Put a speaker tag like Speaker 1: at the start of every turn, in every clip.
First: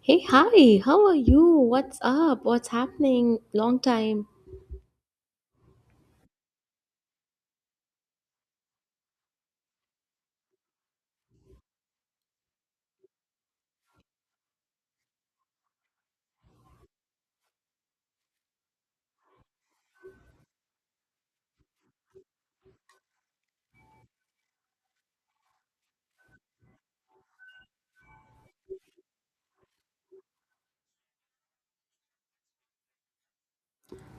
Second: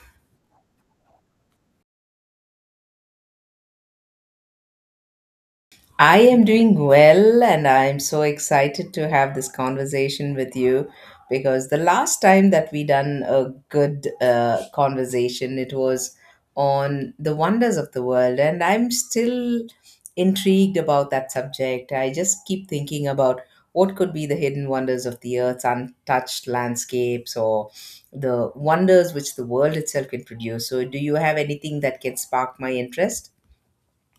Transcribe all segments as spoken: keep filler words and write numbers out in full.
Speaker 1: Hey, hi, how are you? What's up? What's happening? Long time.
Speaker 2: I am doing well, and I'm so excited to have this conversation with you because the last time that we done a good uh, conversation, it was on the wonders of the world, and I'm still intrigued about that subject. I just keep thinking about what could be the hidden wonders of the earth's untouched landscapes or the wonders which the world itself can produce. So, do you have anything that can spark my interest?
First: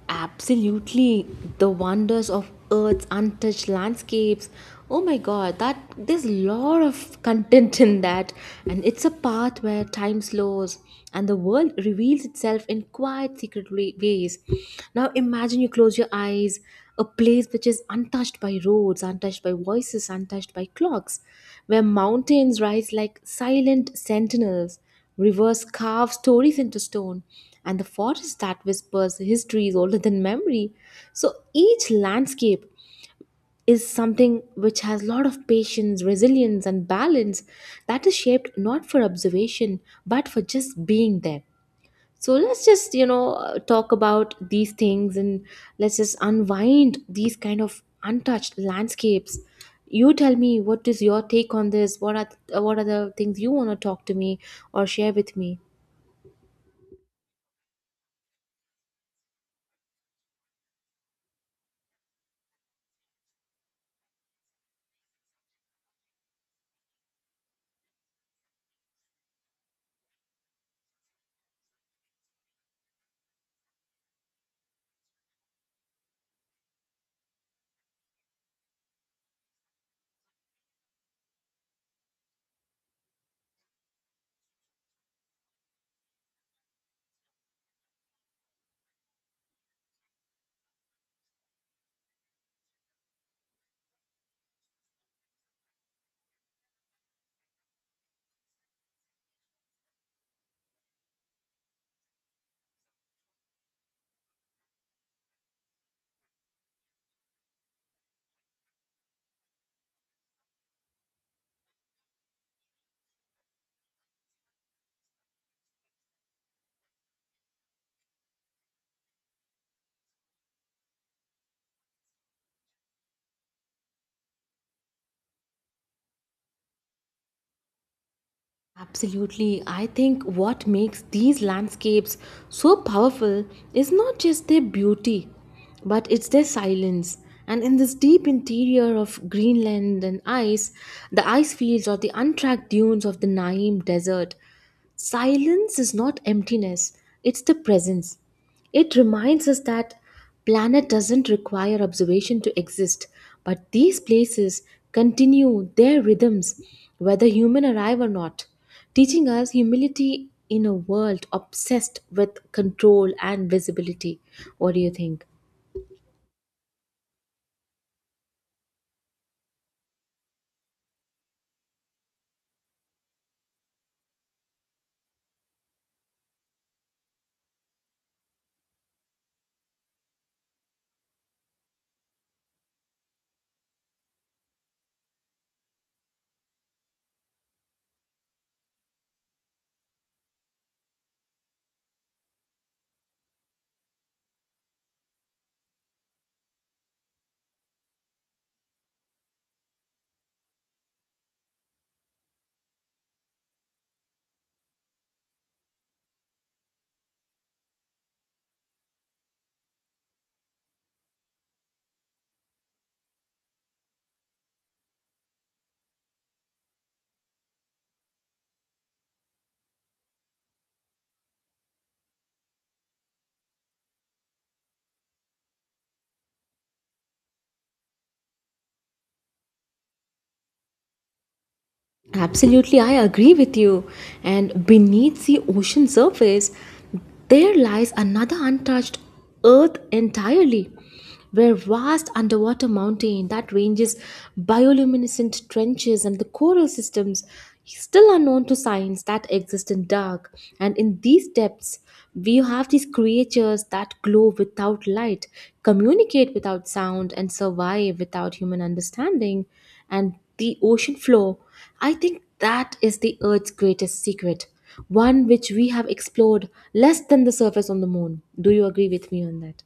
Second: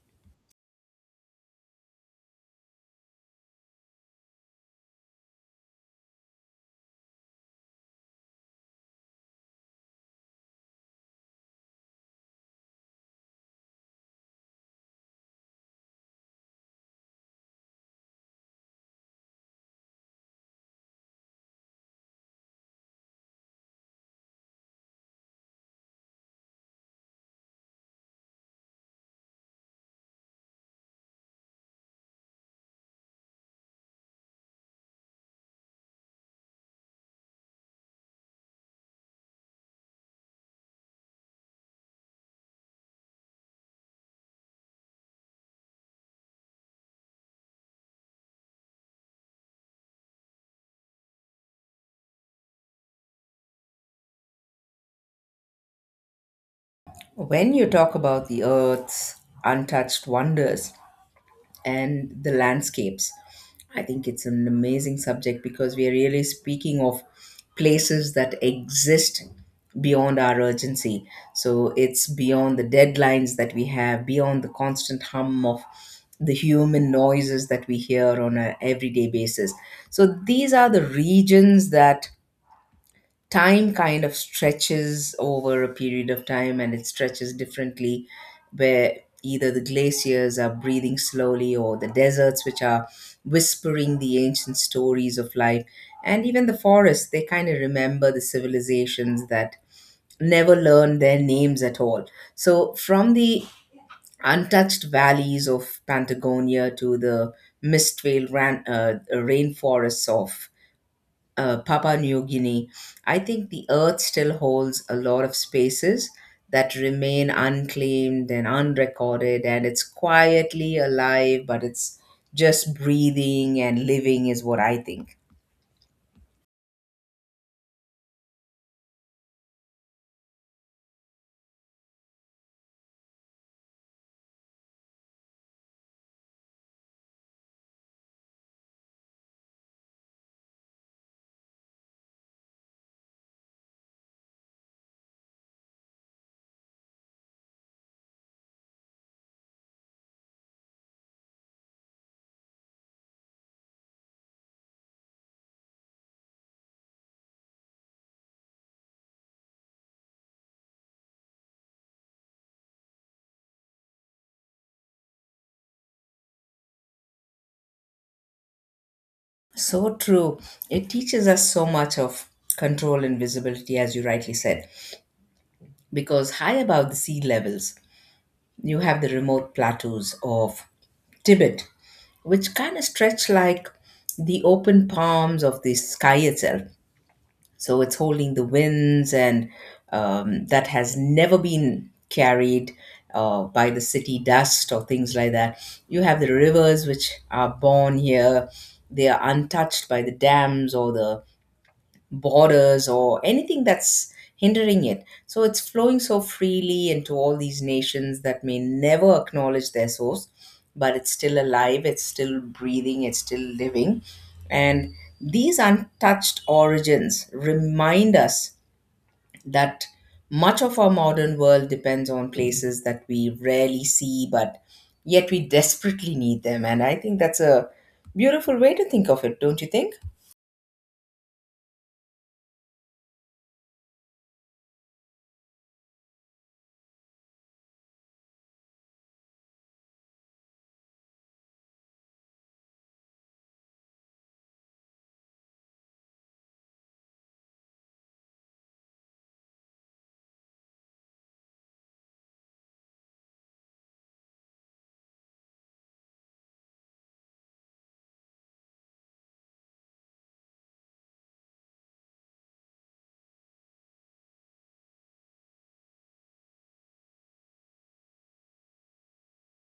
Speaker 1: Absolutely. The wonders of Earth's untouched landscapes. Oh my god, that there's a lot of content in that. And it's a path where time slows and the world reveals itself in quiet, secret wa- ways. Now imagine you close your eyes, a place which is untouched by roads, untouched by voices, untouched by clocks, where mountains rise like silent sentinels. Rivers carve stories into stone, and the forest that whispers history is older than memory. So each landscape is something which has a lot of patience, resilience, and balance that is shaped not for observation but for just being there. So let's just, you know, uh, talk about these things, and let's just unwind these kind of untouched landscapes. You tell me, what is your take on this? What are uh, what are the things you want to talk to me or share with me?
Speaker 2: When you talk about the earth's untouched wonders and the landscapes, I think it's an amazing subject because we are really speaking of places that exist beyond our urgency. So it's beyond the deadlines that we have, beyond the constant hum of the human noises that we hear on an everyday basis. So these are the regions that time kind of stretches over a period of time and it stretches differently where either the glaciers are breathing slowly or the deserts which are whispering the ancient stories of life, and even the forests they kind of remember the civilizations that never learned their names at all. So from the untouched valleys of Patagonia to the mist veiled ran, uh, rainforests of uh, Papua New Guinea, I think the earth still holds a lot of spaces that remain unclaimed and unrecorded, and it's quietly alive, but it's just breathing and living, is what I think.
Speaker 1: Absolutely. I think what makes these landscapes so powerful is not just their beauty, but it's their silence. And in this deep interior of Greenland and ice, the ice fields or the untracked dunes of the Naim Desert, silence is not emptiness, it's the presence. It reminds us that planet doesn't require observation to exist, but these places continue their rhythms whether human arrive or not, teaching us humility in a world obsessed with control and visibility. What do you think?
Speaker 2: So true. It teaches us so much of control and visibility, as you rightly said, because high above the sea levels, you have the remote plateaus of Tibet, which kind of stretch like the open palms of the sky itself. So it's holding the winds and, um, that has never been carried uh, by the city dust or things like that. You have the rivers which are born here. They are untouched by the dams or the borders or anything that's hindering it. So it's flowing so freely into all these nations that may never acknowledge their source, but it's still alive, it's still breathing, it's still living. And these untouched origins remind us that much of our modern world depends on places that we rarely see, but yet we desperately need them. And I think that's a beautiful way to think of it, don't you think?
Speaker 1: Absolutely, I agree with you. And beneath the ocean surface, there lies another untouched earth entirely, where vast underwater mountain that ranges, bioluminescent trenches, and the coral systems still unknown to science that exist in dark. And in these depths, we have these creatures that glow without light, communicate without sound, and survive without human understanding. And the ocean floor, I think that is the Earth's greatest secret, one which we have explored less than the surface on the moon. Do you agree with me on that?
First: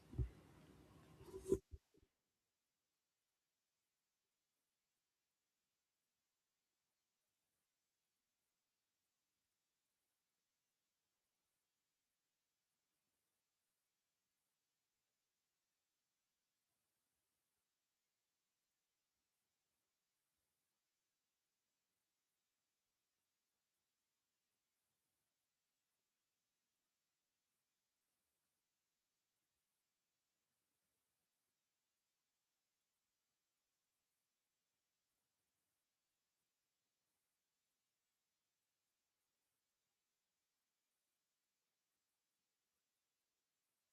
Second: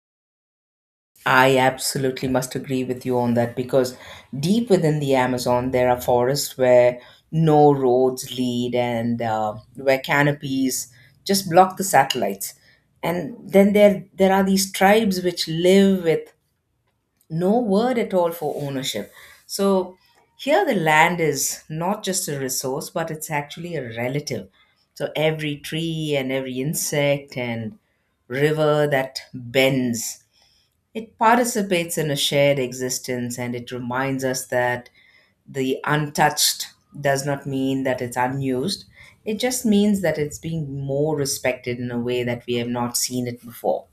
Speaker 2: I absolutely must agree with you on that because deep within the Amazon, there are forests where no roads lead, and uh, where canopies just block the satellites. And then there, there are these tribes which live with no word at all for ownership. So here, the land is not just a resource, but it's actually a relative. So every tree and every insect and river that bends, it participates in a shared existence, and it reminds us that the untouched does not mean that it's unused. It just means that it's being more respected in a way that we have not seen it before.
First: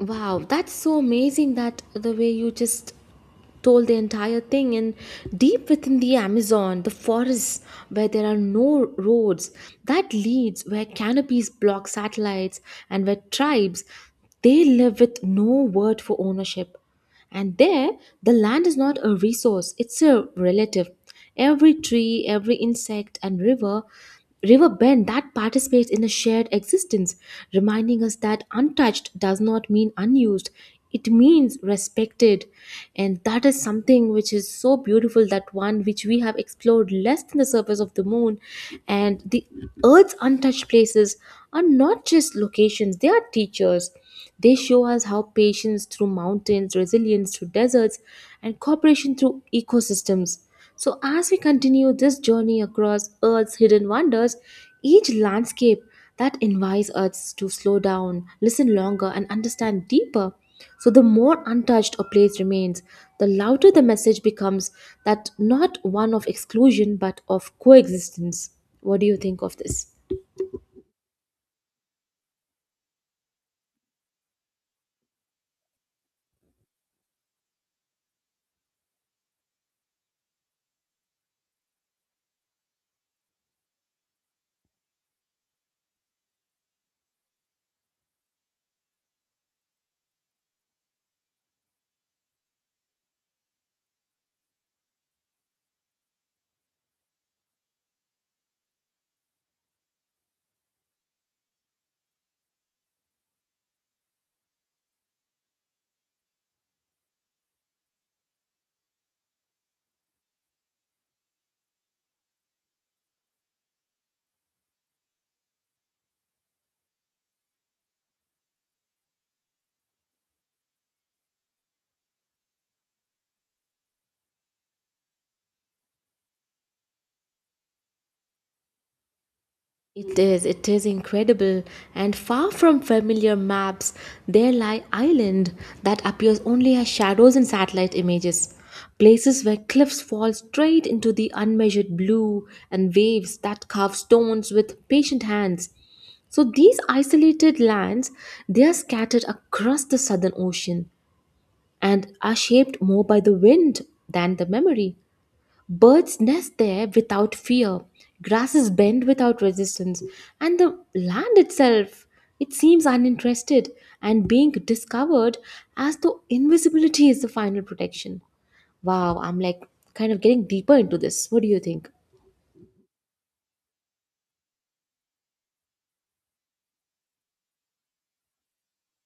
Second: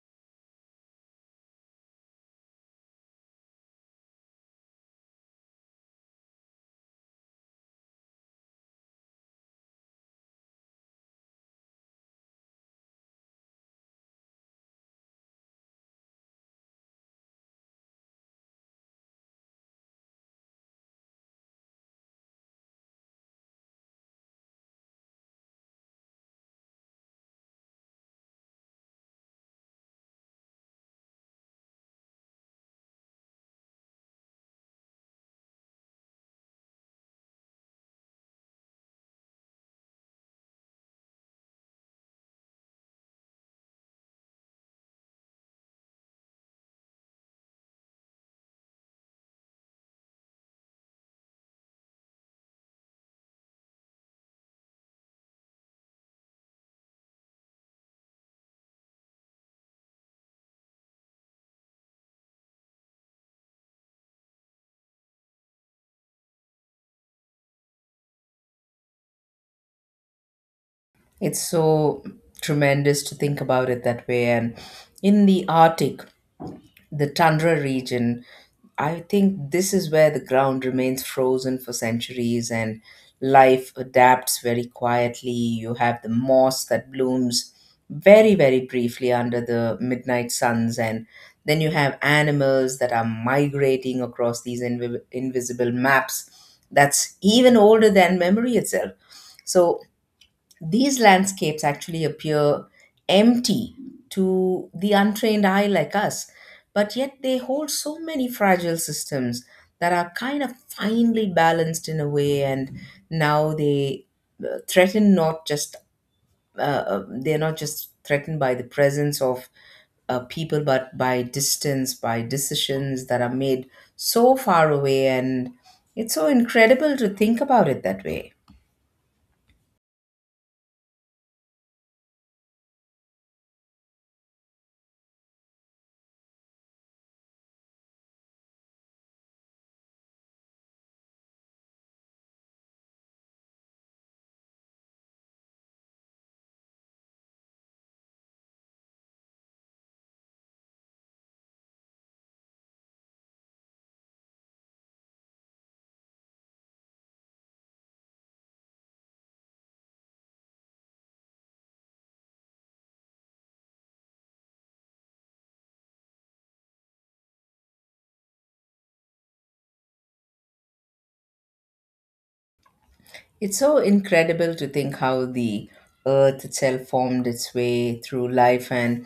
Speaker 1: Wow, that's so amazing, that the way you just told the entire thing. And deep within the Amazon, the forests where there are no roads, that leads, where canopies block satellites and where tribes, they live with no word for ownership. And there, the land is not a resource, it's a relative. Every tree, every insect and river river bend that participates in a shared existence, reminding us that untouched does not mean unused. It means respected. And that is something which is so beautiful, that one which we have explored less than the surface of the moon. And the earth's untouched places are not just locations, they are teachers. They show us how patience through mountains, resilience through deserts, and cooperation through ecosystems. So, as we continue this journey across Earth's hidden wonders, each landscape that invites us to slow down, listen longer, and understand deeper. So, the more untouched a place remains, the louder the message becomes, that not one of exclusion but of coexistence. What do you think of this?
Speaker 2: It's so tremendous to think about it that way. And in the Arctic, the tundra region, I think this is where the ground remains frozen for centuries and life adapts very quietly. You have the moss that blooms very, very briefly under the midnight suns, and then you have animals that are migrating across these invi- invisible maps that's even older than memory itself. So these landscapes actually appear empty to the untrained eye like us, but yet they hold so many fragile systems that are kind of finely balanced in a way, and now they uh, threaten not just uh, uh, they're not just threatened by the presence of uh, people, but by distance, by decisions that are made so far away, and it's so incredible to think about it that way.
Speaker 1: It is, it is incredible. And far from familiar maps, there lie island that appears only as shadows in satellite images. Places where cliffs fall straight into the unmeasured blue and waves that carve stones with patient hands. So these isolated lands, they are scattered across the southern ocean and are shaped more by the wind than the memory. Birds nest there without fear, grasses bend without resistance, and the land itself, it seems uninterested and being discovered, as though invisibility is the final protection. Wow, I'm like kind of getting deeper into this. What do you think?
Speaker 2: It's so incredible to think how the earth itself formed its way through life, and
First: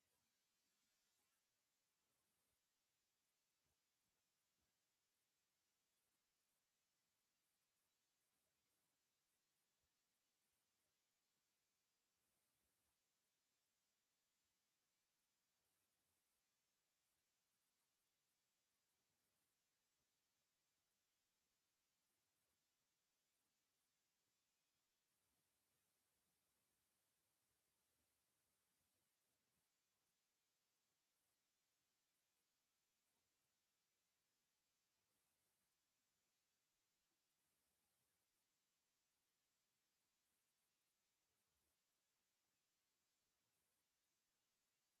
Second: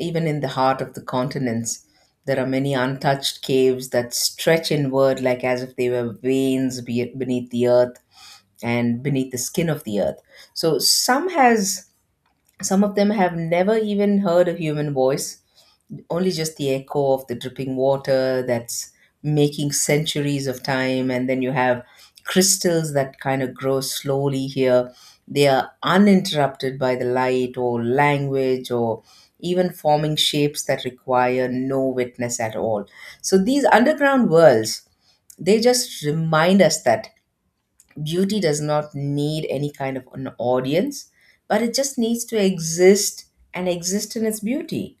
Speaker 2: even in the heart of the continents, there are many untouched caves that stretch inward like as if they were veins be- beneath the earth and beneath the skin of the earth. So some has some of them have never even heard a human voice, only just the echo of the dripping water that's making centuries of time. And then you have crystals that kind of grow slowly here. They are uninterrupted by the light or language, or even forming shapes that require no witness at all. So these underground worlds, they just remind us that beauty does not need any kind of an audience, but it just needs to exist and exist in its beauty.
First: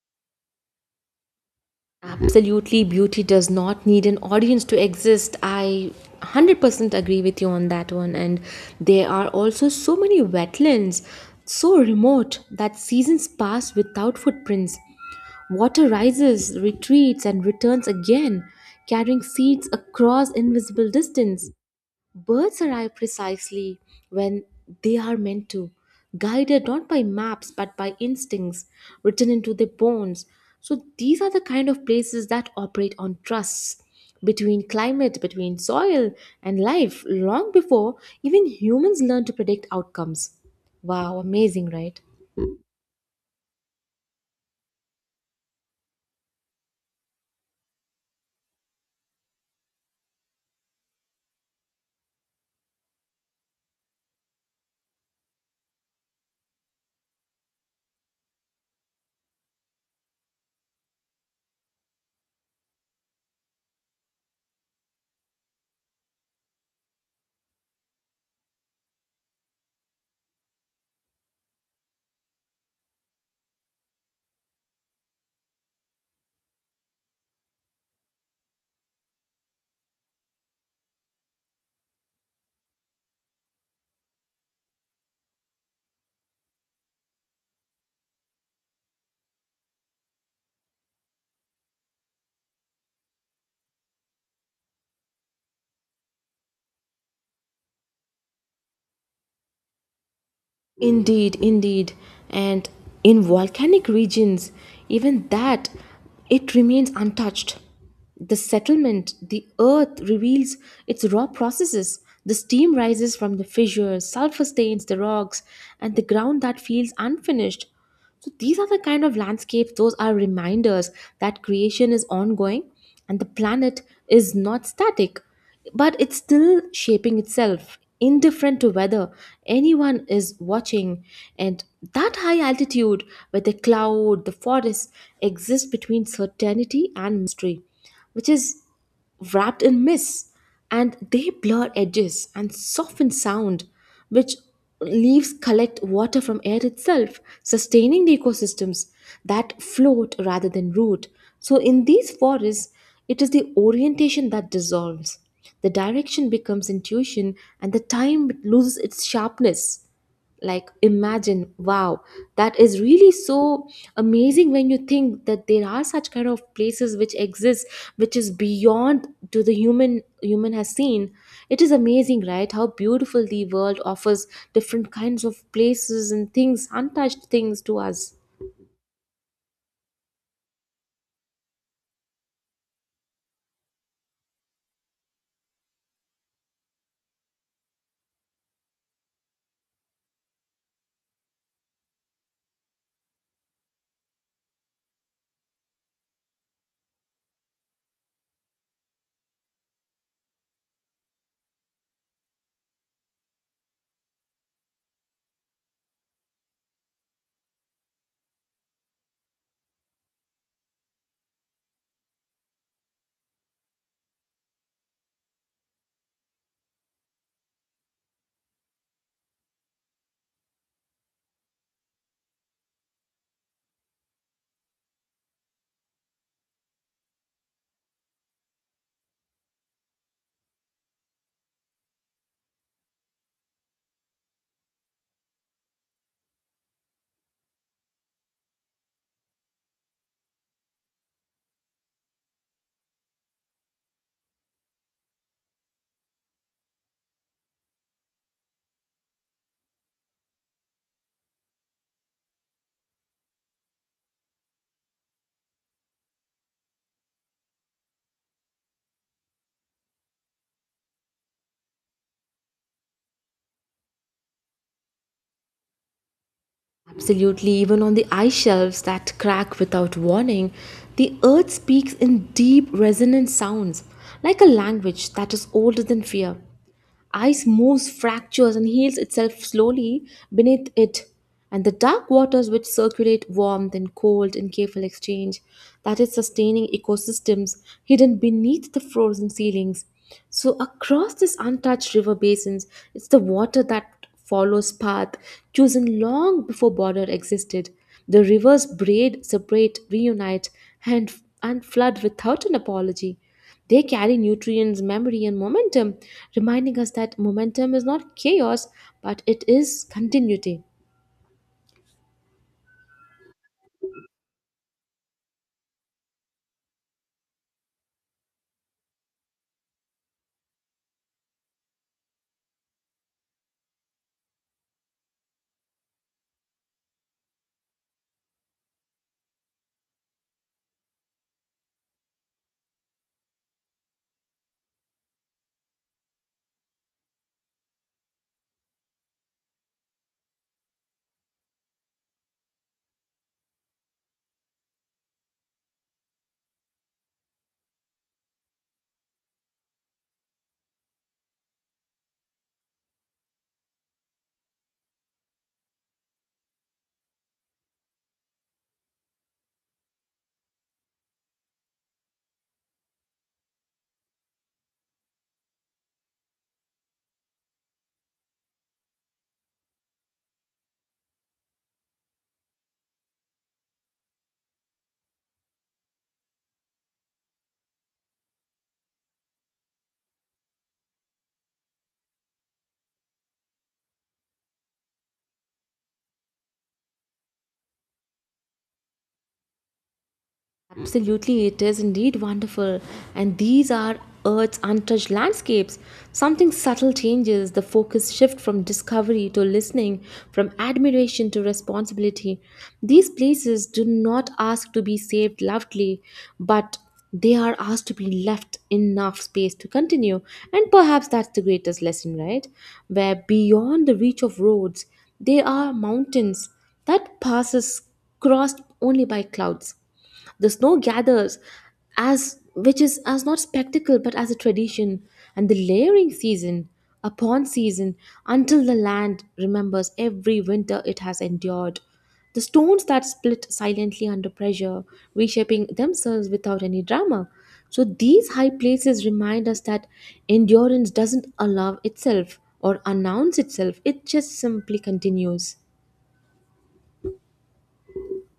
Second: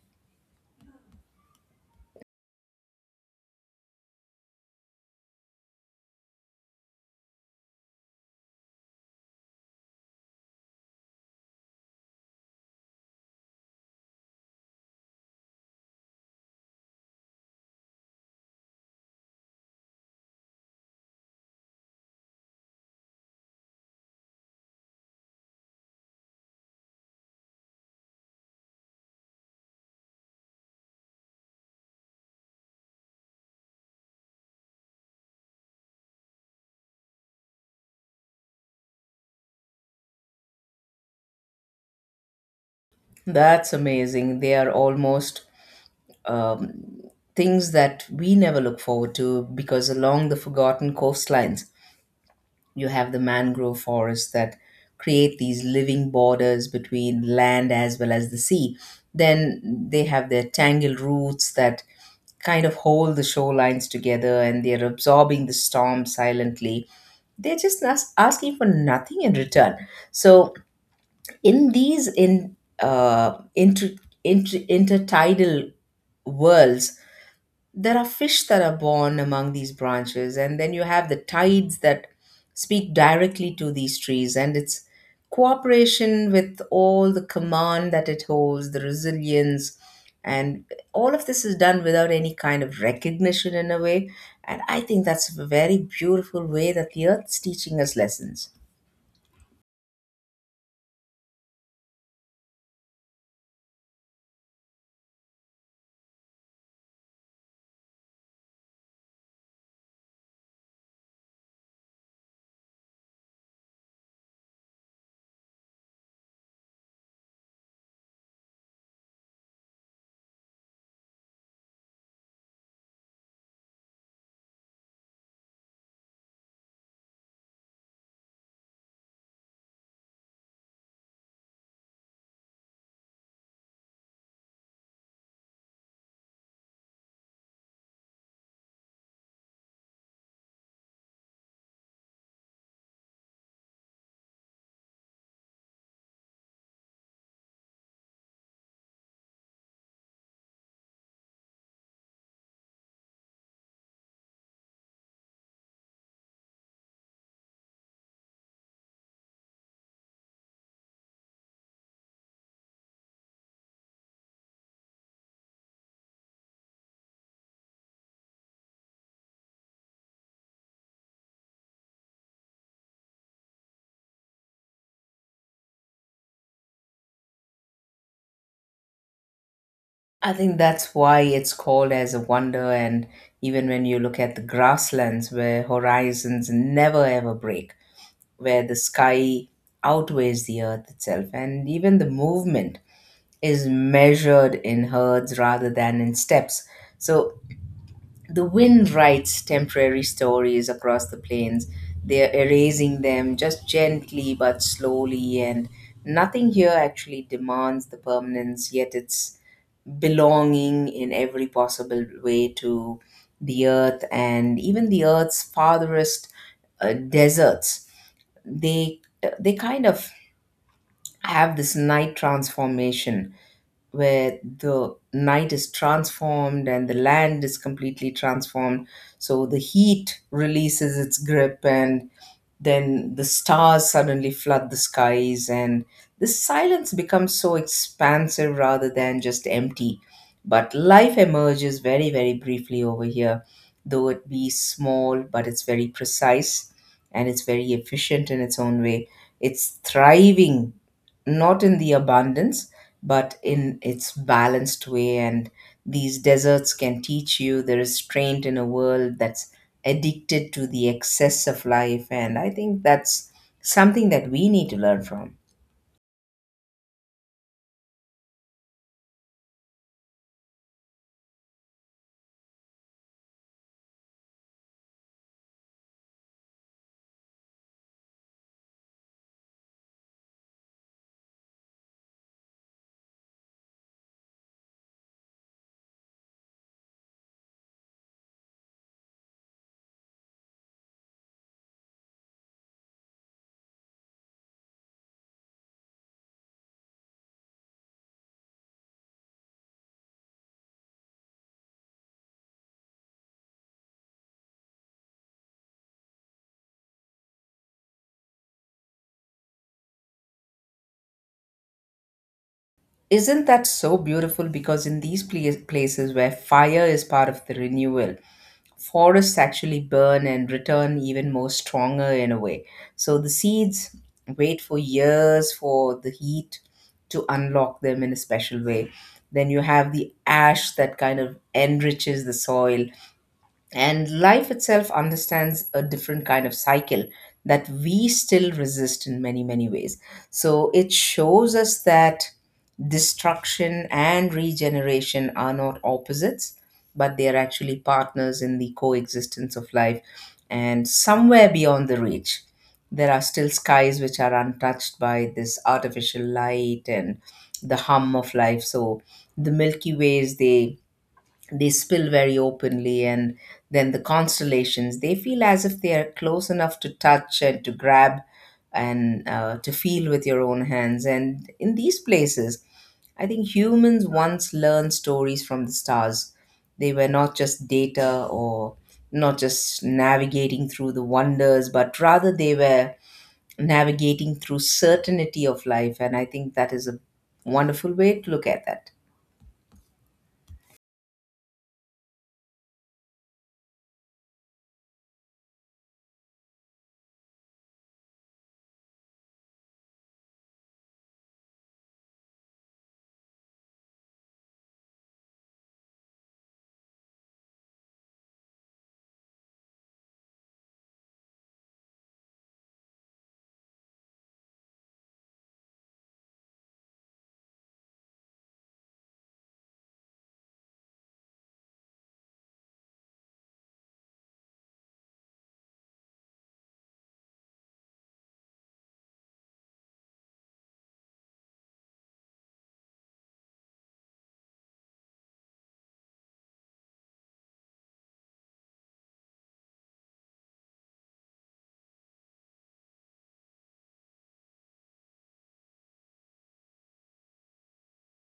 Speaker 1: Absolutely, beauty does not need an audience to exist. I one hundred percent agree with you on that one. And there are also so many wetlands, so remote that seasons pass without footprints. Water rises, retreats, and returns again, carrying seeds across invisible distance. Birds arrive precisely when they are meant to, guided not by maps but by instincts written into their bones. So these are the kind of places that operate on trusts between climate, between soil and life, long before even humans learn to predict outcomes. Wow, amazing, right?
Speaker 2: That's amazing. They are almost um, things that we never look forward to because along the forgotten coastlines, you have the mangrove forests that create these living borders between land as well as the sea. Then they have their tangled roots that kind of hold the shorelines together and they're absorbing the storm silently. They're just nas- asking for nothing in return. So, in these in uh, inter, inter, intertidal worlds, there are fish that are born among these branches, and then you have the tides that speak directly to these trees, and its cooperation with all the command that it holds, the resilience, and all of this is done without any kind of recognition in a way. And I think that's a very beautiful way that the earth is teaching us lessons.
Speaker 1: Indeed, indeed. And in volcanic regions, even that, it remains untouched. The settlement, the earth reveals its raw processes. The steam rises from the fissures, sulfur stains the rocks, and the ground that feels unfinished. So these are the kind of landscapes, those are reminders that creation is ongoing and the planet is not static, but it's still shaping itself, indifferent to whether anyone is watching. And that high altitude where the cloud, the forest exists between certainty and mystery, which is wrapped in mist, and they blur edges and soften sound, which leaves collect water from air itself, sustaining the ecosystems that float rather than root. So in these forests it is the orientation that dissolves, the direction becomes intuition, and the time loses its sharpness. Like, imagine. Wow, that is really so amazing when you think that there are such kind of places which exist, which is beyond to the human human has seen. It is amazing, right, how beautiful the world offers different kinds of places and things, untouched things, to us.
Speaker 2: I think that's why it's called as a wonder, and even when you look at the grasslands where horizons never ever break, where the sky outweighs the earth itself, and even the movement is measured in herds rather than in steps. So the wind writes temporary stories across the plains. They're erasing them just gently but slowly, and nothing here actually demands the permanence, yet it's belonging in every possible way to the earth. And even the earth's farthest uh, deserts, they they kind of have this night transformation, where the night is transformed and the land is completely transformed. So the heat releases its grip and then the stars suddenly flood the skies, and the silence becomes so expansive rather than just empty. But life emerges very, very briefly over here. Though it be small, but it's very precise and it's very efficient in its own way. It's thriving not in the abundance, but in its balanced way. And these deserts can teach you the restraint in a world that's addicted to the excess of life. And I think that's something that we need to learn from.
Speaker 1: Absolutely, even on the ice shelves that crack without warning, the earth speaks in deep, resonant sounds, like a language that is older than fear. Ice moves, fractures, and heals itself slowly beneath it. And the dark waters which circulate warmth and cold in careful exchange, that is sustaining ecosystems hidden beneath the frozen ceilings. So across this untouched river basins, it's the water that follows path chosen long before border existed. The rivers braid, separate, reunite, and and flood without an apology. They carry nutrients, memory, and momentum, reminding us that momentum is not chaos but it is continuity.
Speaker 2: Isn't that so beautiful? Because in these pla- places where fire is part of the renewal, forests actually burn and return even more stronger in a way. So the seeds wait for years for the heat to unlock them in a special way. Then you have the ash that kind of enriches the soil, and life itself understands a different kind of cycle that we still resist in many, many ways. So it shows us that destruction and regeneration are not opposites, but they are actually partners in the coexistence of life. And somewhere beyond the reach, there are still skies which are untouched by this artificial light and the hum of life. So the Milky Ways, they they spill very openly, and then the constellations, they feel as if they are close enough to touch and to grab and uh, to feel with your own hands. And in these places, I think humans once learned stories from the stars. They were not just data or not just navigating through the wonders, but rather they were navigating through certainty of life, and I think that is a wonderful way to look at that.
Speaker 1: Absolutely, it is indeed wonderful. And these are Earth's untouched landscapes. Something subtle changes the focus shift from discovery to listening, from admiration to responsibility. These places do not ask to be saved loudly, but they are asked to be left enough space to continue. And perhaps that's the greatest lesson, right? Where beyond the reach of roads, there are mountains that passes crossed only by clouds, the snow gathers as which is as not spectacle but as a tradition, and the layering season upon season, until the land remembers every winter it has endured. The stones that split silently under pressure, reshaping themselves without any drama. So these high places remind us that endurance doesn't allow itself or announce itself, it just simply continues.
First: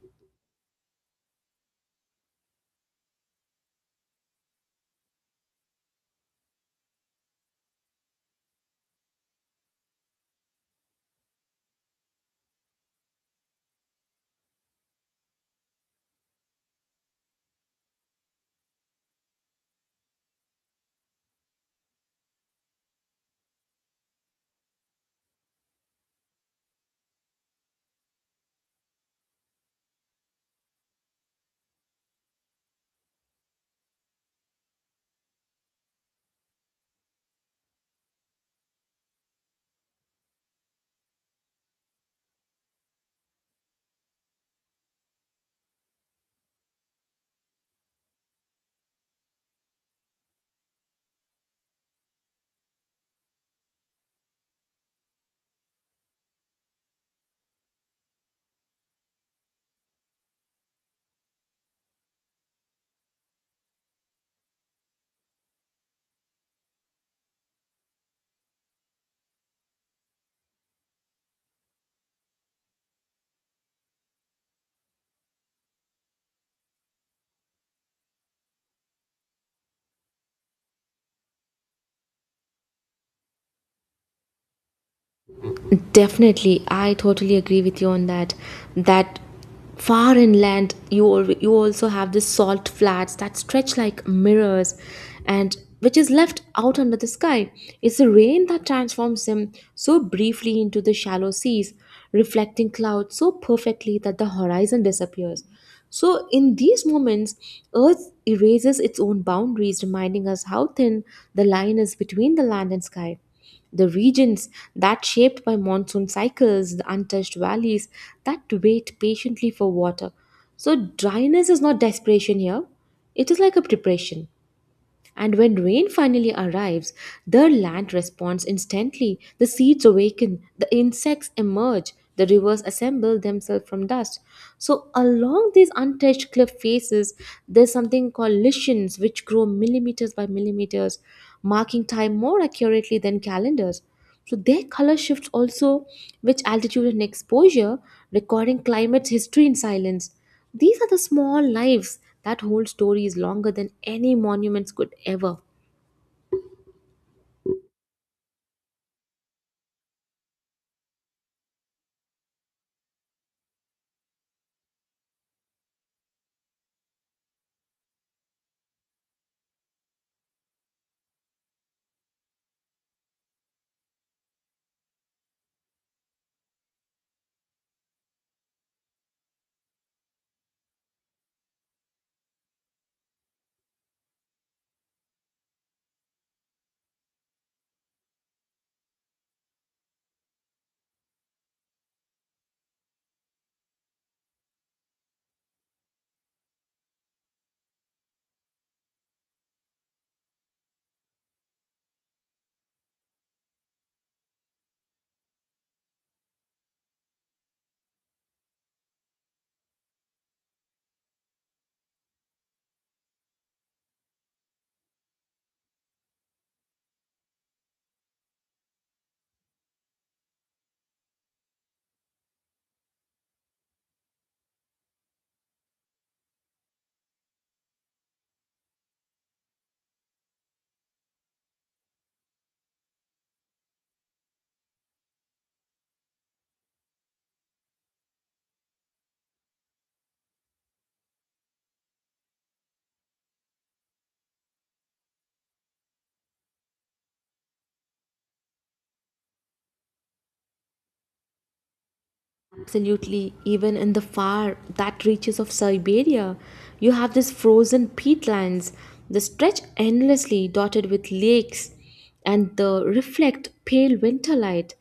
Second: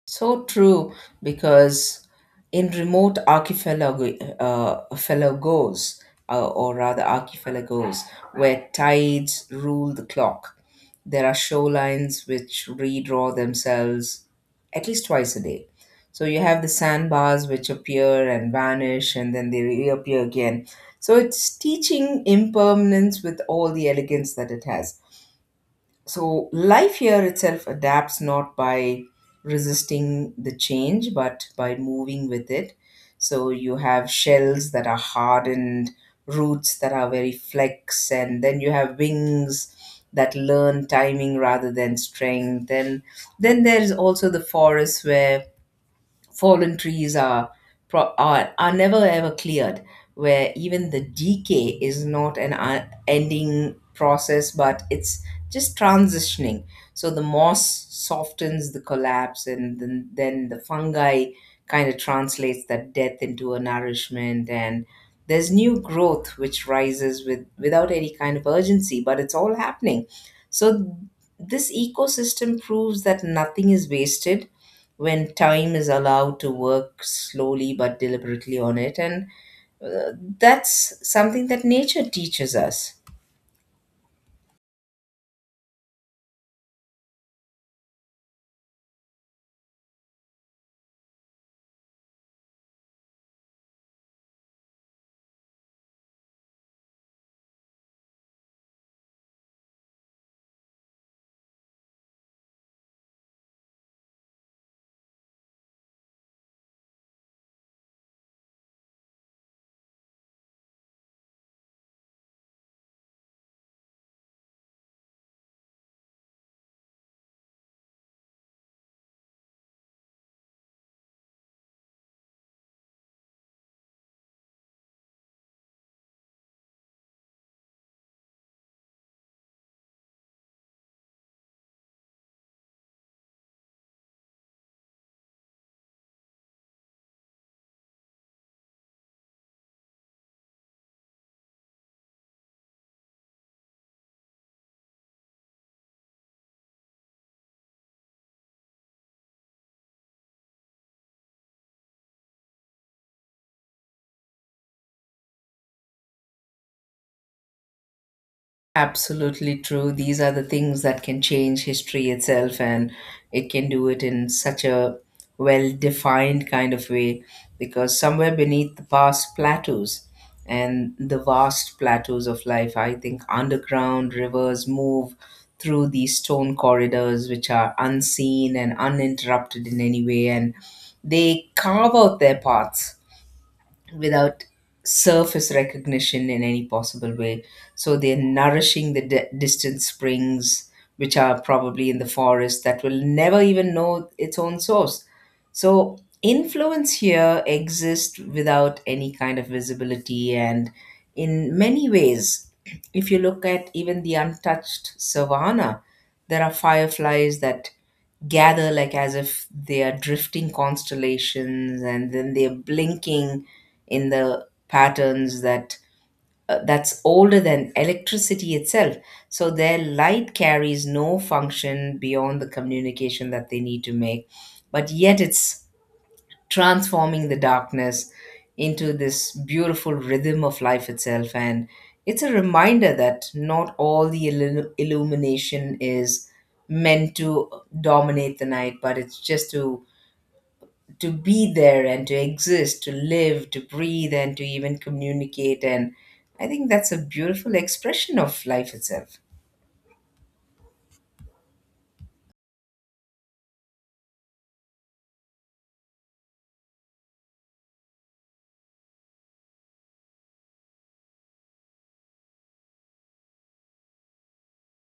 Speaker 2: So true, because in remote archipelago, uh, archipelagos, uh, or rather archipelagos, where tides rule the clock, there are shorelines which redraw themselves at least twice a day. So you have the sandbars which appear and vanish, and then they reappear again. So it's teaching impermanence with all the elegance that it has. So life here itself adapts not by resisting the change, but by moving with it. So you have shells that are hardened, roots that are very flex, and then you have wings that learn timing rather than strength. And then there's also the forest where fallen trees are, pro- are are never ever cleared, where even the decay is not an un- ending process but it's just transitioning. So the moss softens the collapse, and then, then the fungi kind of translates that death into a nourishment, and there's new growth which rises with without any kind of urgency, but it's all happening. So this ecosystem proves that nothing is wasted when time is allowed to work slowly but deliberately on it. And that's something that nature teaches us.
Speaker 1: Definitely, I totally agree with you on that. That far inland, you al- you also have the salt flats that stretch like mirrors, and which is left out under the sky. It's the rain that transforms them so briefly into the shallow seas, reflecting clouds so perfectly that the horizon disappears. So, in these moments, Earth erases its own boundaries, reminding us how thin the line is between the land and sky. The regions that shaped by monsoon cycles, the untouched valleys that wait patiently for water. So, dryness is not desperation here, it is like a preparation. And when rain finally arrives, the land responds instantly. The seeds awaken, the insects emerge, the rivers assemble themselves from dust. So, along these untouched cliff faces, there's something called lichens, which grow millimeters by millimeters, marking time more accurately than calendars. So, their color shifts also which altitude and exposure, recording climate's history in silence. These are the small lives that hold stories longer than any monuments could ever.
Speaker 2: Absolutely true. These are the things that can change history itself, and it can do it in such a well defined kind of way because somewhere beneath the vast plateaus and the vast plateaus of life, I think underground rivers move through these stone corridors which are unseen and uninterrupted in any way, and they carve out their paths without surface recognition in any possible way. So they're nourishing the di- distant springs, which are probably in the forest that will never even know its own source. So influence here exists without any kind of visibility, and in many ways, if you look at even the untouched savanna, there are fireflies that gather like as if they are drifting constellations and then they're blinking in the patterns that uh, that's older than electricity itself, so their light carries no function beyond the communication that they need to make, but yet it's transforming the darkness into this beautiful rhythm of life itself. And it's a reminder that not all the illu- illumination is meant to dominate the night, but it's just to to be there and to exist, to live, to breathe, and to even communicate. And I think that's a beautiful expression of life itself.
Speaker 1: Absolutely, even in the far that reaches of Siberia, you have these frozen peatlands that stretch endlessly, dotted with lakes, and the reflect pale winter light.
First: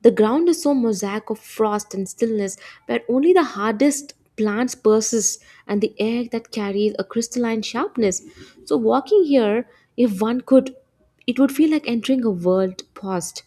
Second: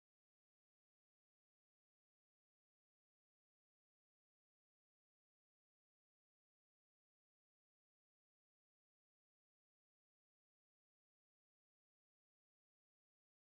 Speaker 1: The ground is so mosaic of frost and stillness, where only the hardest plants persist, and the air that carries a crystalline sharpness. So, walking here, if one could, it would feel like entering a world paused,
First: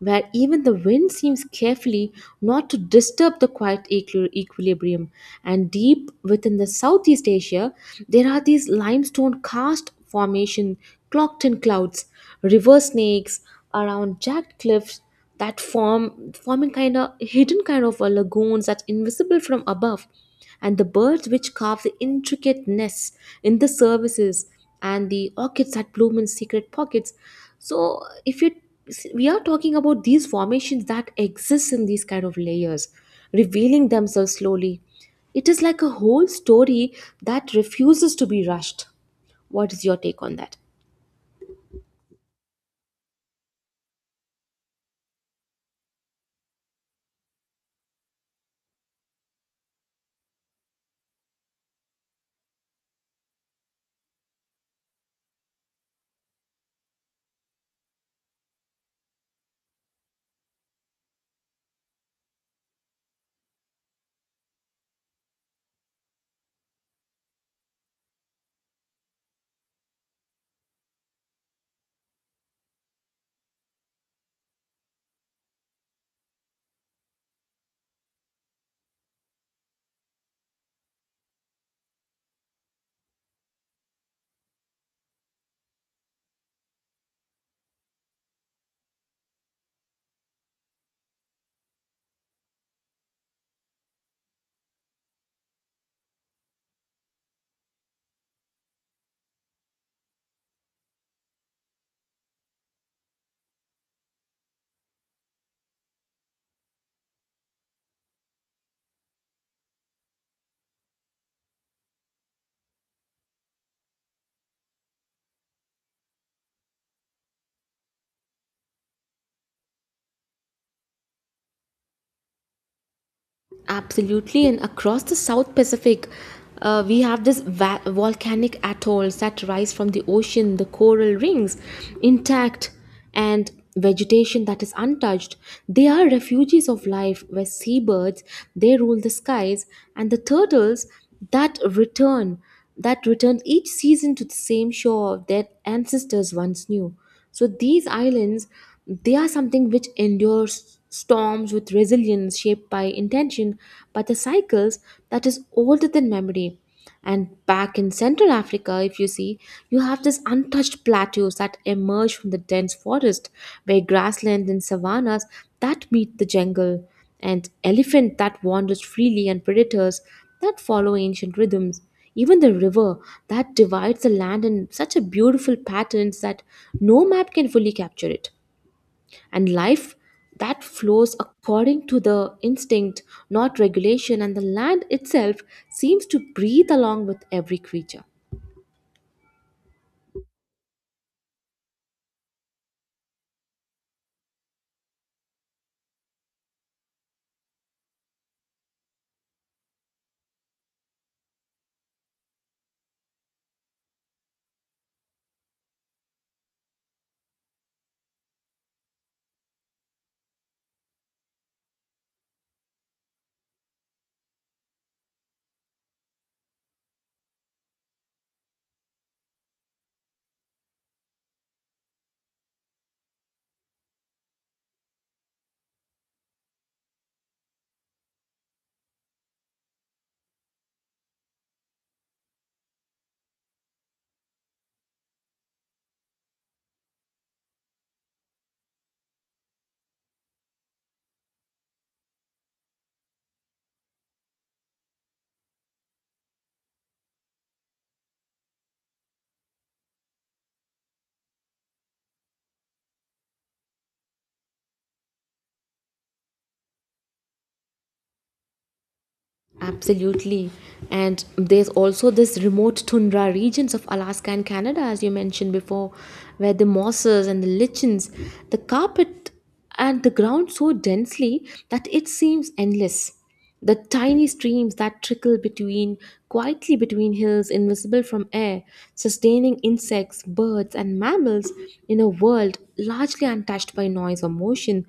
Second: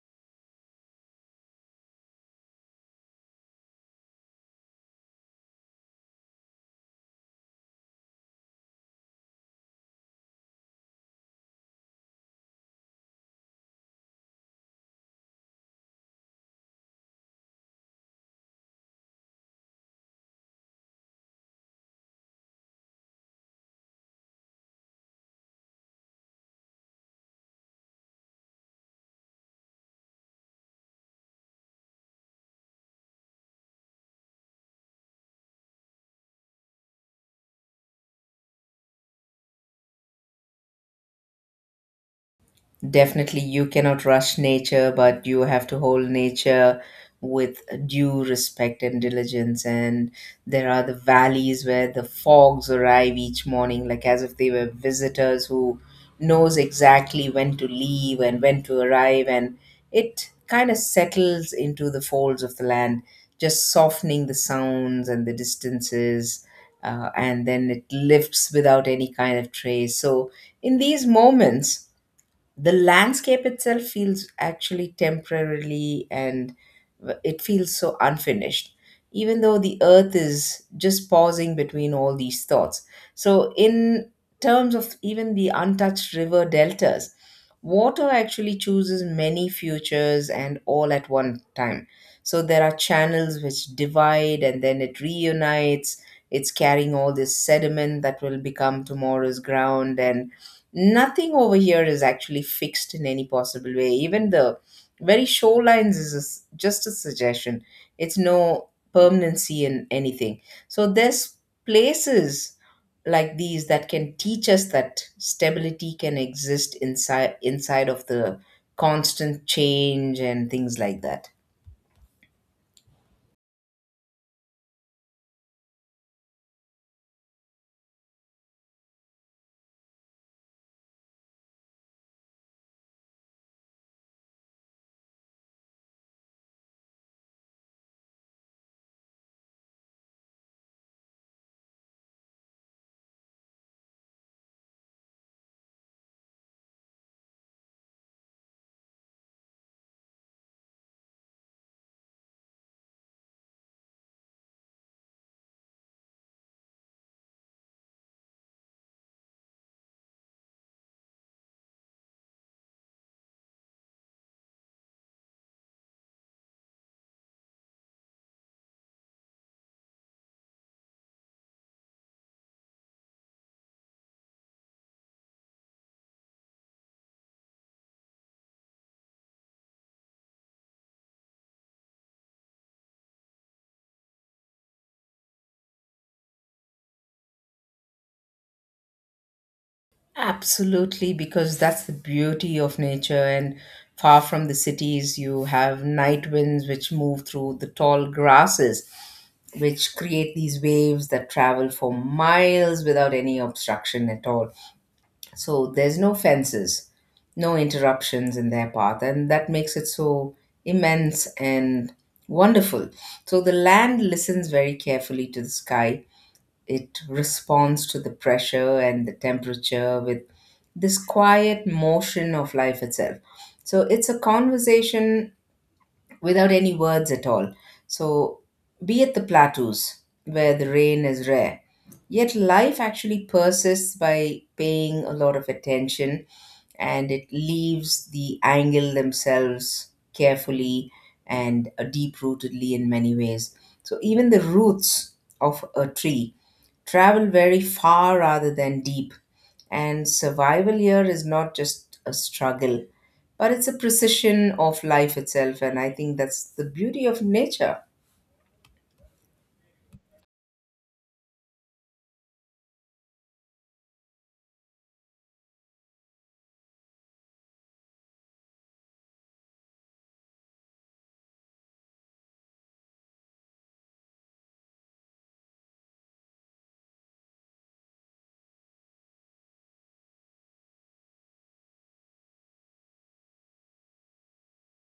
Speaker 1: where even the wind seems carefully not to disturb the quiet equi- equilibrium. And deep within the Southeast Asia, there are these limestone karst formation clocked in clouds, river snakes around jagged cliffs that form forming kind of hidden kind of uh, lagoons that's invisible from above, and the birds which carve the intricate nests in the services, and the orchids that bloom in secret pockets. So if you, we are talking about these formations that exist in these kind of layers, revealing themselves slowly, it is like a whole story that refuses to be rushed. What is your take on that?
Speaker 2: Definitely, you cannot rush nature, but you have to hold nature with due respect and diligence. And there are the valleys where the fogs arrive each morning, like as if they were visitors who knows exactly when to leave and when to arrive. And it kind of settles into the folds of the land, just softening the sounds and the distances. Uh, and then it lifts without any kind of trace. So, in these moments, the landscape itself feels actually temporarily, and w- it feels so unfinished, even though the earth is just pausing between all these thoughts. So in terms of even the untouched river deltas, water actually chooses many futures and all at one time. So there are channels which divide and then it reunites. It's carrying all this sediment that will become tomorrow's ground, and nothing over here is actually fixed in any possible way. Even the very shorelines is a s just a suggestion. It's no permanency in anything. So there's places like these that can teach us that stability can exist inside inside of the constant change and things like that.
Speaker 1: Absolutely, and across the South Pacific, uh, we have this va- volcanic atolls that rise from the ocean, the coral rings intact, and vegetation that is untouched. They are refuges of life where seabirds, they rule the skies, and the turtles that return that return each season to the same shore their ancestors once knew. So these islands, they are something which endures storms with resilience shaped by intention, by the cycles that is older than memory. And back in Central Africa, if you see, you have these untouched plateaus that emerge from the dense forest, where grasslands and savannas that meet the jungle, and elephant that wanders freely, and predators that follow ancient rhythms. Even the river that divides the land in such a beautiful patterns that no map can fully capture it, and life that flows according to the instinct, not regulation, and the land itself seems to breathe along with every creature.
Speaker 2: Absolutely, because that's the beauty of nature. And far from the cities, you have night winds which move through the tall grasses, which create these waves that travel for miles without any obstruction at all. So there's no fences, no interruptions in their path, and that makes it so immense and wonderful. So the land listens very carefully to the sky. It responds to the pressure and the temperature with this quiet motion of life itself. So it's a conversation without any words at all. So be at the plateaus where the rain is rare. Yet life actually persists by paying a lot of attention, and it leaves the angle themselves carefully and deep rootedly in many ways. So even the roots of a tree travel very far rather than deep. And survival here is not just a struggle, but it's a precision of life itself. And I think that's the beauty of nature.
Speaker 1: Absolutely. And there's also this remote tundra regions of Alaska and Canada, as you mentioned before, where the mosses and the lichens, the carpet and the ground so densely that it seems endless. The tiny streams that trickle between quietly between hills, invisible from air, sustaining insects, birds, and mammals in a world largely untouched by noise or motion.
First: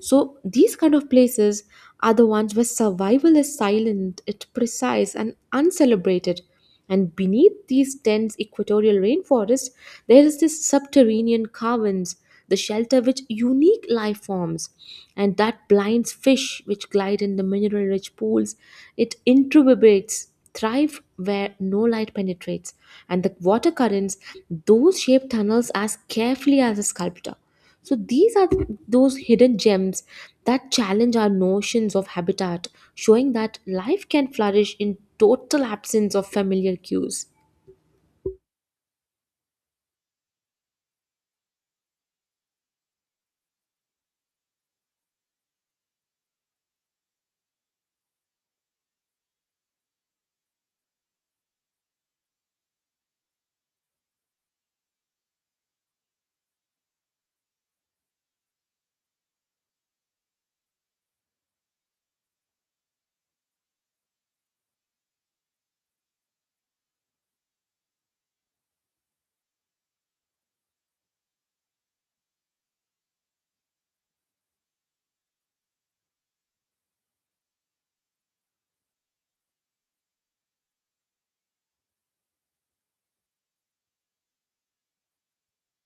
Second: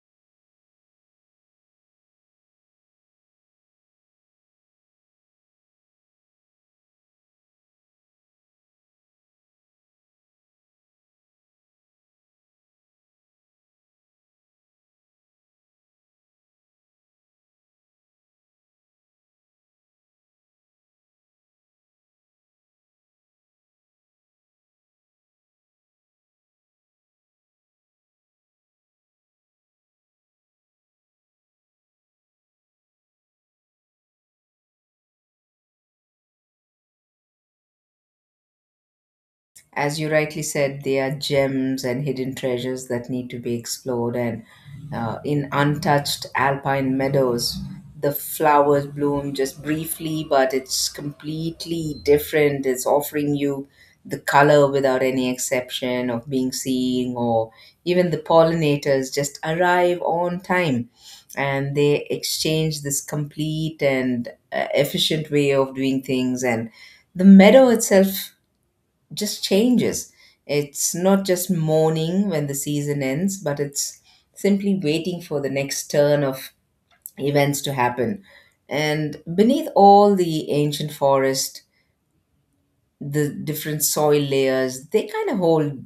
Speaker 1: So these kind of places are the ones where survival is silent, it's precise and uncelebrated. And beneath these dense equatorial rainforests, there is this subterranean caverns, the shelter which unique life forms, and that blinds fish which glide in the mineral-rich pools. It introverbates, thrive where no light penetrates, and the water currents, those shape tunnels as carefully as a sculptor. So these are th- those hidden gems that challenge our notions of habitat, showing that life can flourish in total absence of familiar cues.
Speaker 2: As you rightly said, they are gems and hidden treasures that need to be explored. And uh, in untouched alpine meadows, the flowers bloom just briefly, but it's completely different. It's offering you the color without any exception of being seen, or even the pollinators just arrive on time and they exchange this complete and uh, efficient way of doing things. And the meadow itself just changes. It's not just mourning when the season ends, but it's simply waiting for the next turn of events to happen. And beneath all the ancient forest, the different soil layers, they kind of hold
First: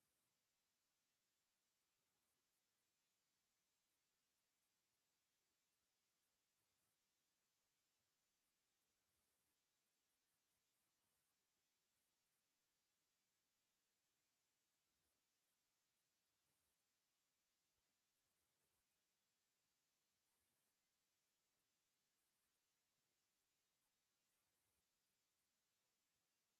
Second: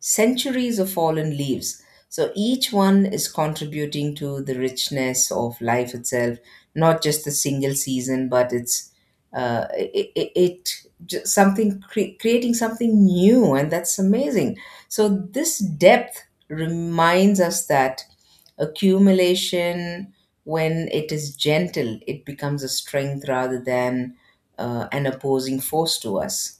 Speaker 2: centuries of fallen leaves. So each one is contributing to the richness of life itself, not just the single season, but it's uh, it, it, it j- something cre- creating something new, and that's amazing. So this depth reminds us that accumulation, when it is gentle, it becomes a strength rather than uh, an opposing force to us.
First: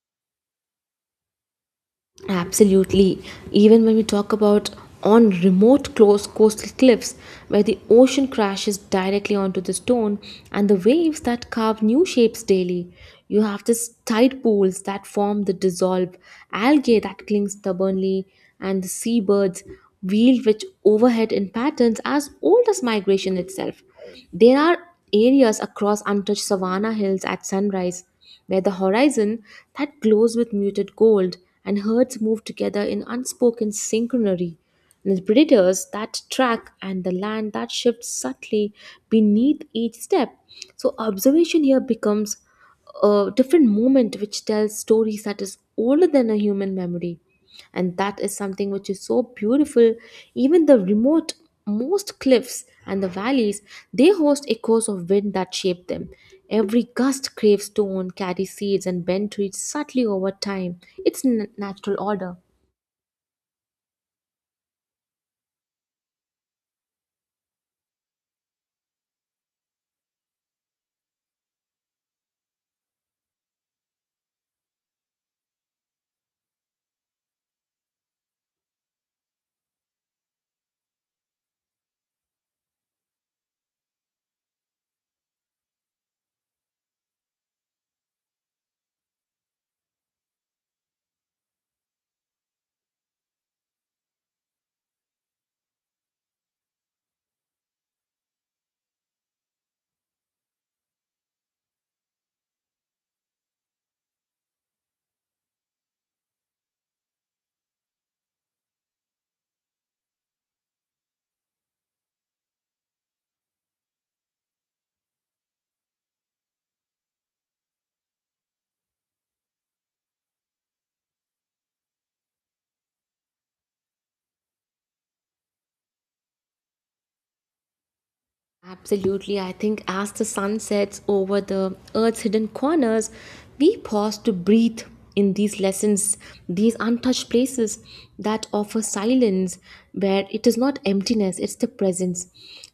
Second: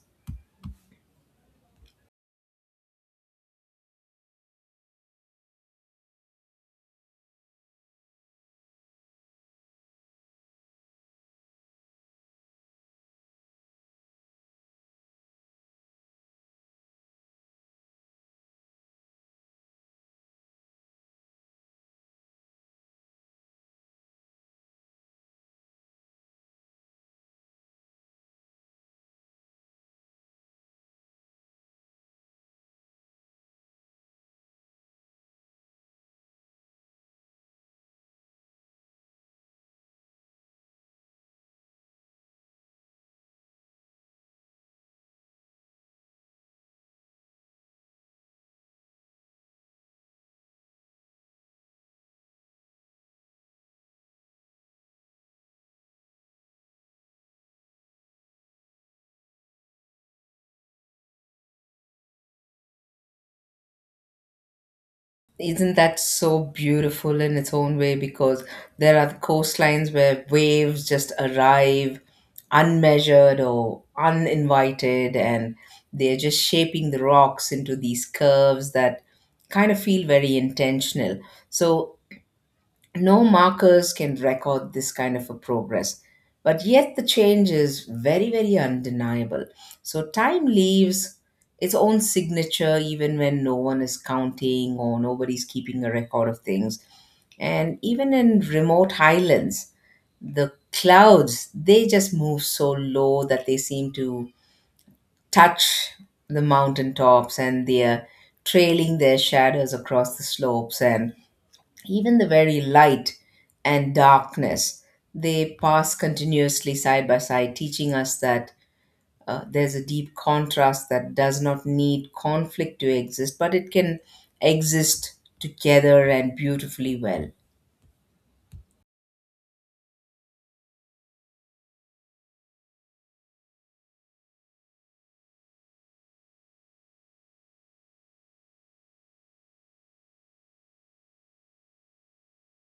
Speaker 1: Absolutely. Even when we talk about on remote close coastal cliffs where the ocean crashes directly onto the stone and the waves that carve new shapes daily, you have these tide pools that form the dissolve, algae that cling stubbornly, and the seabirds wheeled which overhead in patterns as old as migration itself. There are areas across untouched savanna hills at sunrise where the horizon that glows with muted gold and herds move together in unspoken synchrony, and the predators that track and the land that shifts subtly beneath each step. So observation here becomes a different moment which tells stories that is older than a human memory, and that is something which is so beautiful. Even the remote most cliffs and the valleys, they host echoes of wind that shape them. Every gust craves stone, carries seeds and bend trees subtly over time. It's n- natural order.
Speaker 2: Isn't that so beautiful in its own way? Because there are coastlines where waves just arrive unmeasured or uninvited, and they're just shaping the rocks into these curves that kind of feel very intentional. So no markers can record this kind of a progress, but yet the change is very, very undeniable. So time leaves its own signature even when no one is counting or nobody's keeping a record of things. And even in remote highlands, the clouds, they just move so low that they seem to touch the mountain tops, and they're trailing their shadows across the slopes. And even the very light and darkness, they pass continuously side by side, teaching us that uh, there's a deep contrast that does not need conflict to exist, but it can exist together and beautifully well.
Speaker 1: Absolutely. I think as the sun sets over the earth's hidden corners, we pause to breathe in these lessons, these untouched places that offer silence, where it is not emptiness, it's the presence.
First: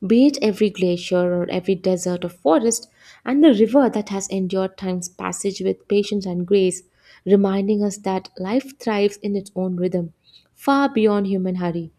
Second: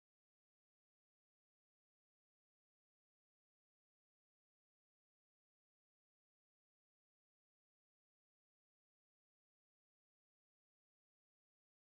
Speaker 1: Be it every glacier or every desert or forest, and the river that has endured time's passage with patience and grace, reminding us that life thrives in its own rhythm, far beyond human hurry.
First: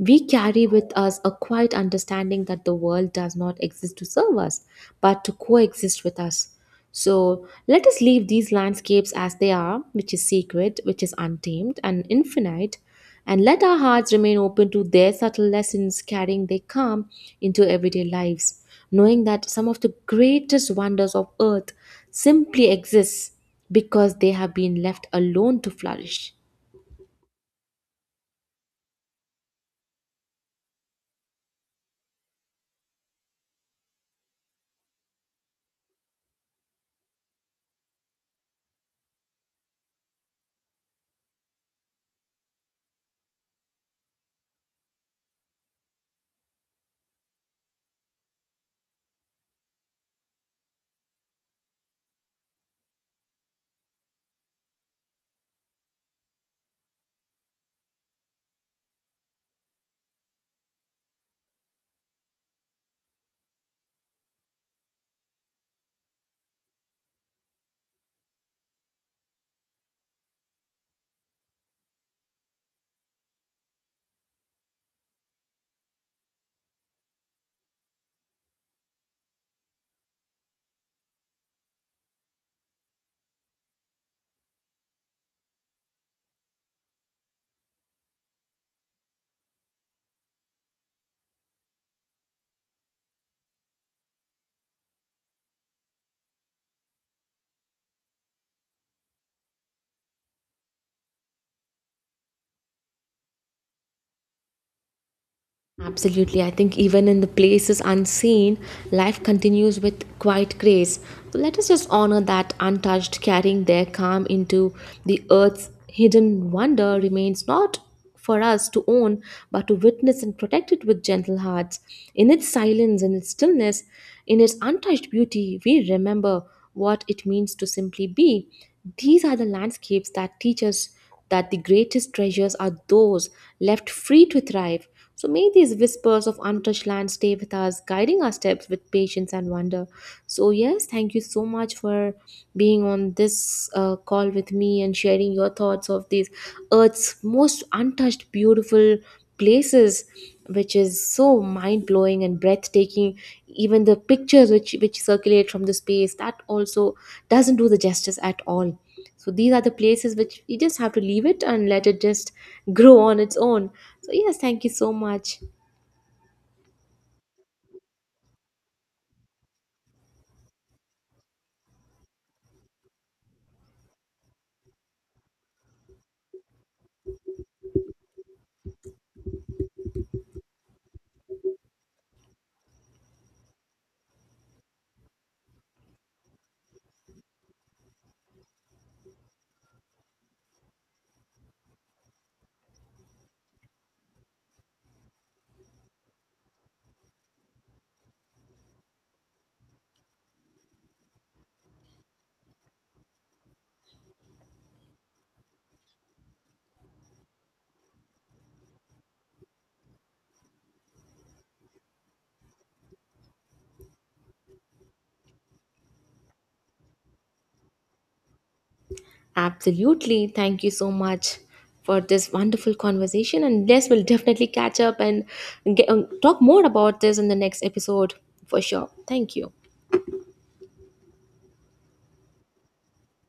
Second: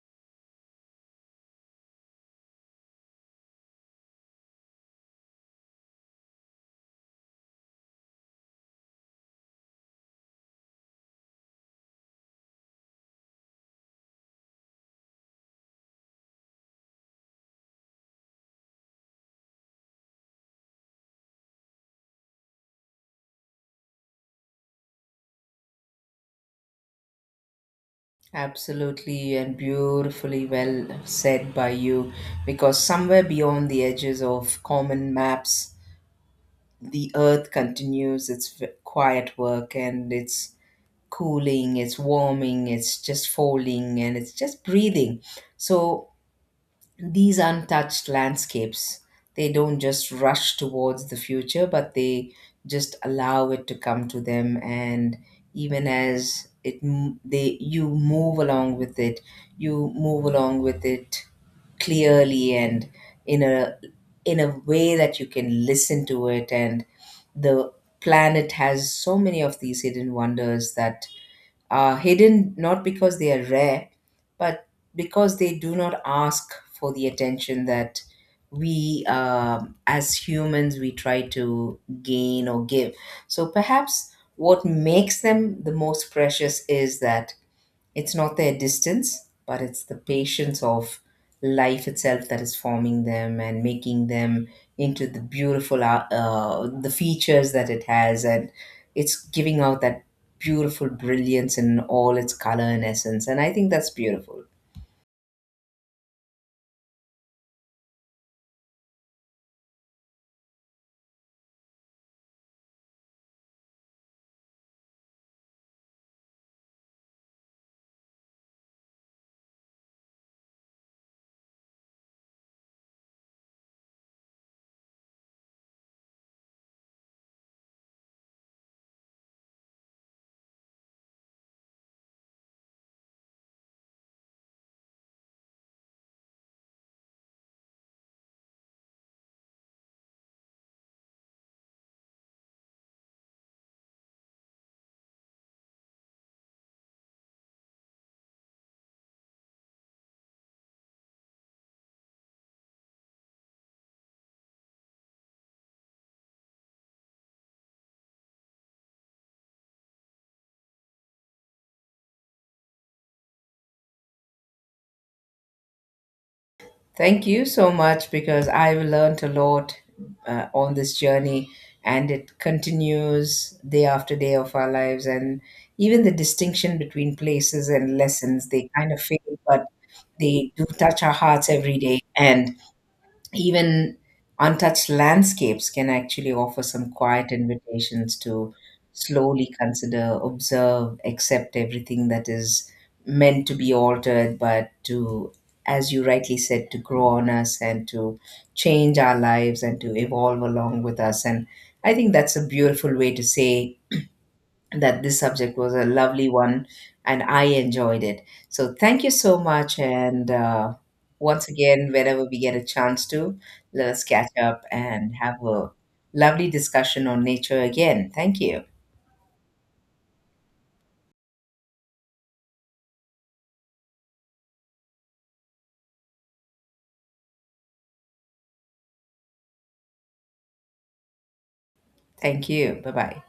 Speaker 1: We carry with us a quiet understanding that the world does not exist to serve us, but to coexist with us. So let us leave these landscapes as they are, which is sacred, which is untamed and infinite, and let our hearts remain open to their subtle lessons, carrying their calm into everyday lives, knowing that some of the greatest wonders of earth simply exist because they have been left alone to flourish.
Speaker 2: Absolutely and beautifully well said by you, because somewhere beyond the edges of common maps, the earth continues its v- quiet work, and its cooling, it's warming, it's just folding, and it's just breathing. So these untouched landscapes, they don't just rush towards the future, but they just allow it to come to them. And even as it, m- they you move along with it, you move along with it clearly and in a in a way that you can listen to it. And the planet has so many of these hidden wonders that uh, hidden not because they are rare, but because they do not ask for the attention that we, um as humans, we try to gain or give. So perhaps what makes them the most precious is that it's not their distance, but it's the patience of life itself that is forming them and making them into the beautiful uh, uh, the features that it has, and it's giving out that beautiful brilliance in all its color and essence. And I think that's beautiful.
Speaker 1: Absolutely. I think even in the places unseen, life continues with quiet grace. So let us just honor that untouched, carrying their calm into the earth's hidden wonder remains not for us to own, but to witness and protect it with gentle hearts. In its silence, in its stillness, in its untouched beauty, we remember what it means to simply be. These are the landscapes that teach us that the greatest treasures are those left free to thrive. So may these whispers of untouched land stay with us, guiding our steps with patience and wonder. So, yes, thank you so much for being on this uh, call with me and sharing your thoughts of these Earth's most untouched, beautiful places, which is so mind blowing and breathtaking. Even the pictures which which circulate from the space, that also doesn't do the justice at all. So these are the places which you just have to leave it and let it just grow on its own. So yes, thank you so much.
Speaker 2: Thank you so much, because I've learned a lot uh, on this journey, and it continues day after day of our lives. And even the distinction between places and lessons, they kind of fade, but they do touch our hearts every day. And even untouched landscapes can actually offer some quiet invitations to slowly consider, observe, accept everything that is meant to be altered, but to, as you rightly said, to grow on us and to change our lives and to evolve along with us. And I think that's a beautiful way to say that this subject was a lovely one, and I enjoyed it. So thank you so much. And uh, once again, whenever we get a chance to, let us catch up and have a lovely discussion on nature again. Thank you.
Speaker 1: Absolutely, thank you so much for this wonderful conversation, and yes, we'll definitely catch up and get, um, talk more about this in the next episode for sure. Thank you.
Speaker 2: Thank you. Bye bye.